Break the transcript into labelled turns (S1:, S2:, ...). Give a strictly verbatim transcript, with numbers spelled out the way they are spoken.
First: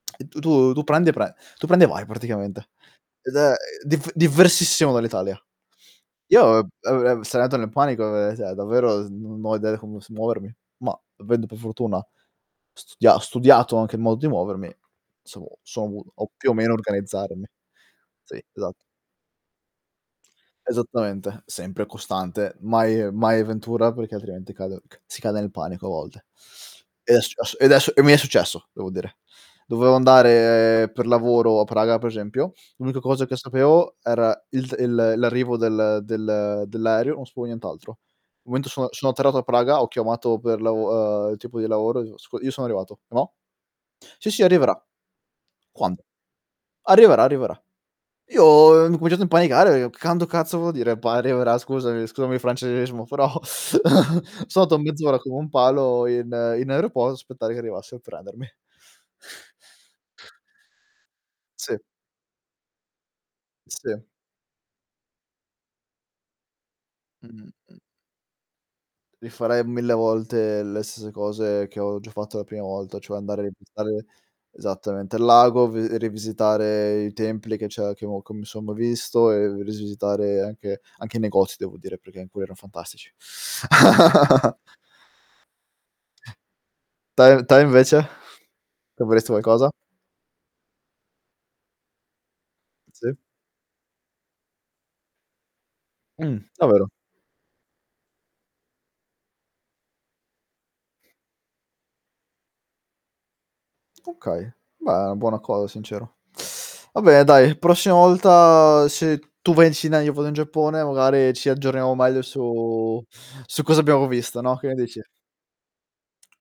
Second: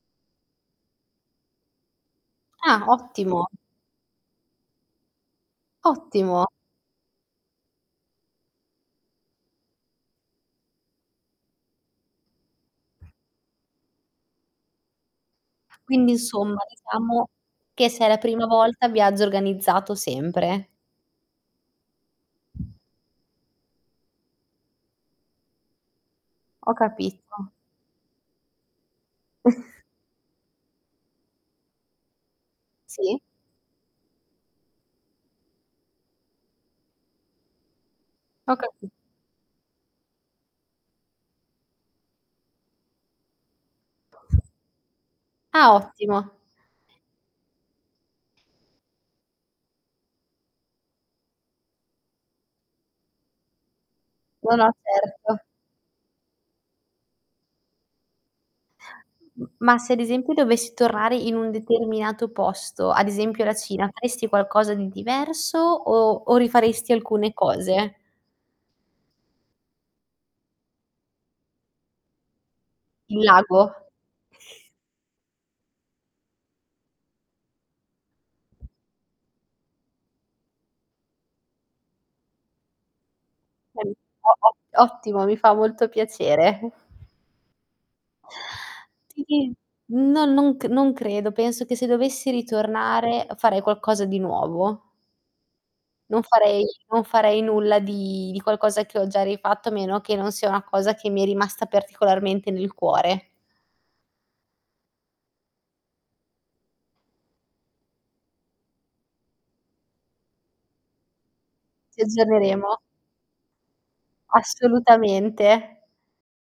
S1: Tu tu tu prendi e pre tu prendi e vai praticamente.
S2: Ah,
S1: Ed
S2: ottimo.
S1: è div divversissimo dall'Italia.
S2: Ottimo.
S1: Io, ehm, [unintelligible] sarei andato nel panico, ehm, ceh davvero non ho idea com s muovermi, ma avendo per fortuna studia studiato anche il modo di muovermi, sono sono u
S2: Quindi
S1: ho più o
S2: insomma
S1: meno
S2: diciamo
S1: organizzarmi.
S2: che se è la
S1: Sì,
S2: prima
S1: esat
S2: volta, viaggio organizzato sempre.
S1: Esattamente, sempre costante, mai mai avventura, perché altrimenti cade c si cade nel panico a volte.
S2: Ho
S1: Ed è s è
S2: capito.
S1: s ed e s e mi è successo, devo dire. Dovevo andare per lavoro a Praga, per esempio. L'unica
S2: Sì.
S1: cosa che sapevo era il d il l'arrivo del del dell'aereo, non sapevo nient'altro.
S2: Ho
S1: Momento sono
S2: capi
S1: sono atterrato a Praga, ho chiamato per lav ehm, il tipo di lavoro, ico: "Io sono arrivato, e mò?" "Sì, sì arriverà".
S2: Ah,
S1: "Quando?"
S2: ottimo.
S1: "Arriverà, arriverà." Io, ehm, ho incominciato a impanicare e che quando cazzo vuol dire p arriverà, scusami scusami il francesismo, però
S2: No,
S1: son
S2: no.
S1: ato mezz'ora come
S2: Certo.
S1: un palo in in aeropo a aspettare che arrivasse a prendermi.
S2: M ma se ad esempio dovessi tornare in un
S1: Sì.
S2: determinato posto, ad esempio la Cina,
S1: Sì.
S2: faresti qualcosa di diverso o o rifaresti alcune
S1: Mh-mh, mh.
S2: cose?
S1: Rifarei mille volte le stesse cose che ho già fatto la prima volta, cioè
S2: Il
S1: andare a
S2: lago.
S1: visitare esattamente, il lago, v rivisitare i templi che c'è che ho co mi son ma visto e risisitare anche anche i negozi devo dire, perché in cui erano fantastici.
S2: [unintelligible] Ottimo, mi fa molto piacere.
S1: Te te invece? Cambieresti
S2: [unintelligible]
S1: qualcosa?
S2: No, non c non credo, penso che se dovessi
S1: Sì.
S2: ritornare farei qualcosa di nuovo. Non
S1: Mh,
S2: farei
S1: davvero?
S2: non farei nulla di di qualcosa che ho già rifatto, a meno che non sia una cosa che mi è rimasta particolarmente nel cuore.
S1: Okay, beh è una buona cosa, sincero. Va bene dai, la prossima volta se tu vai in Cina, io vado in Giappone, magari ci aggiorniamo
S2: Ci
S1: meglio
S2: aggiorneremo.
S1: su su cosa abbiamo visto, no, che ne dici?
S2: Assolutamente.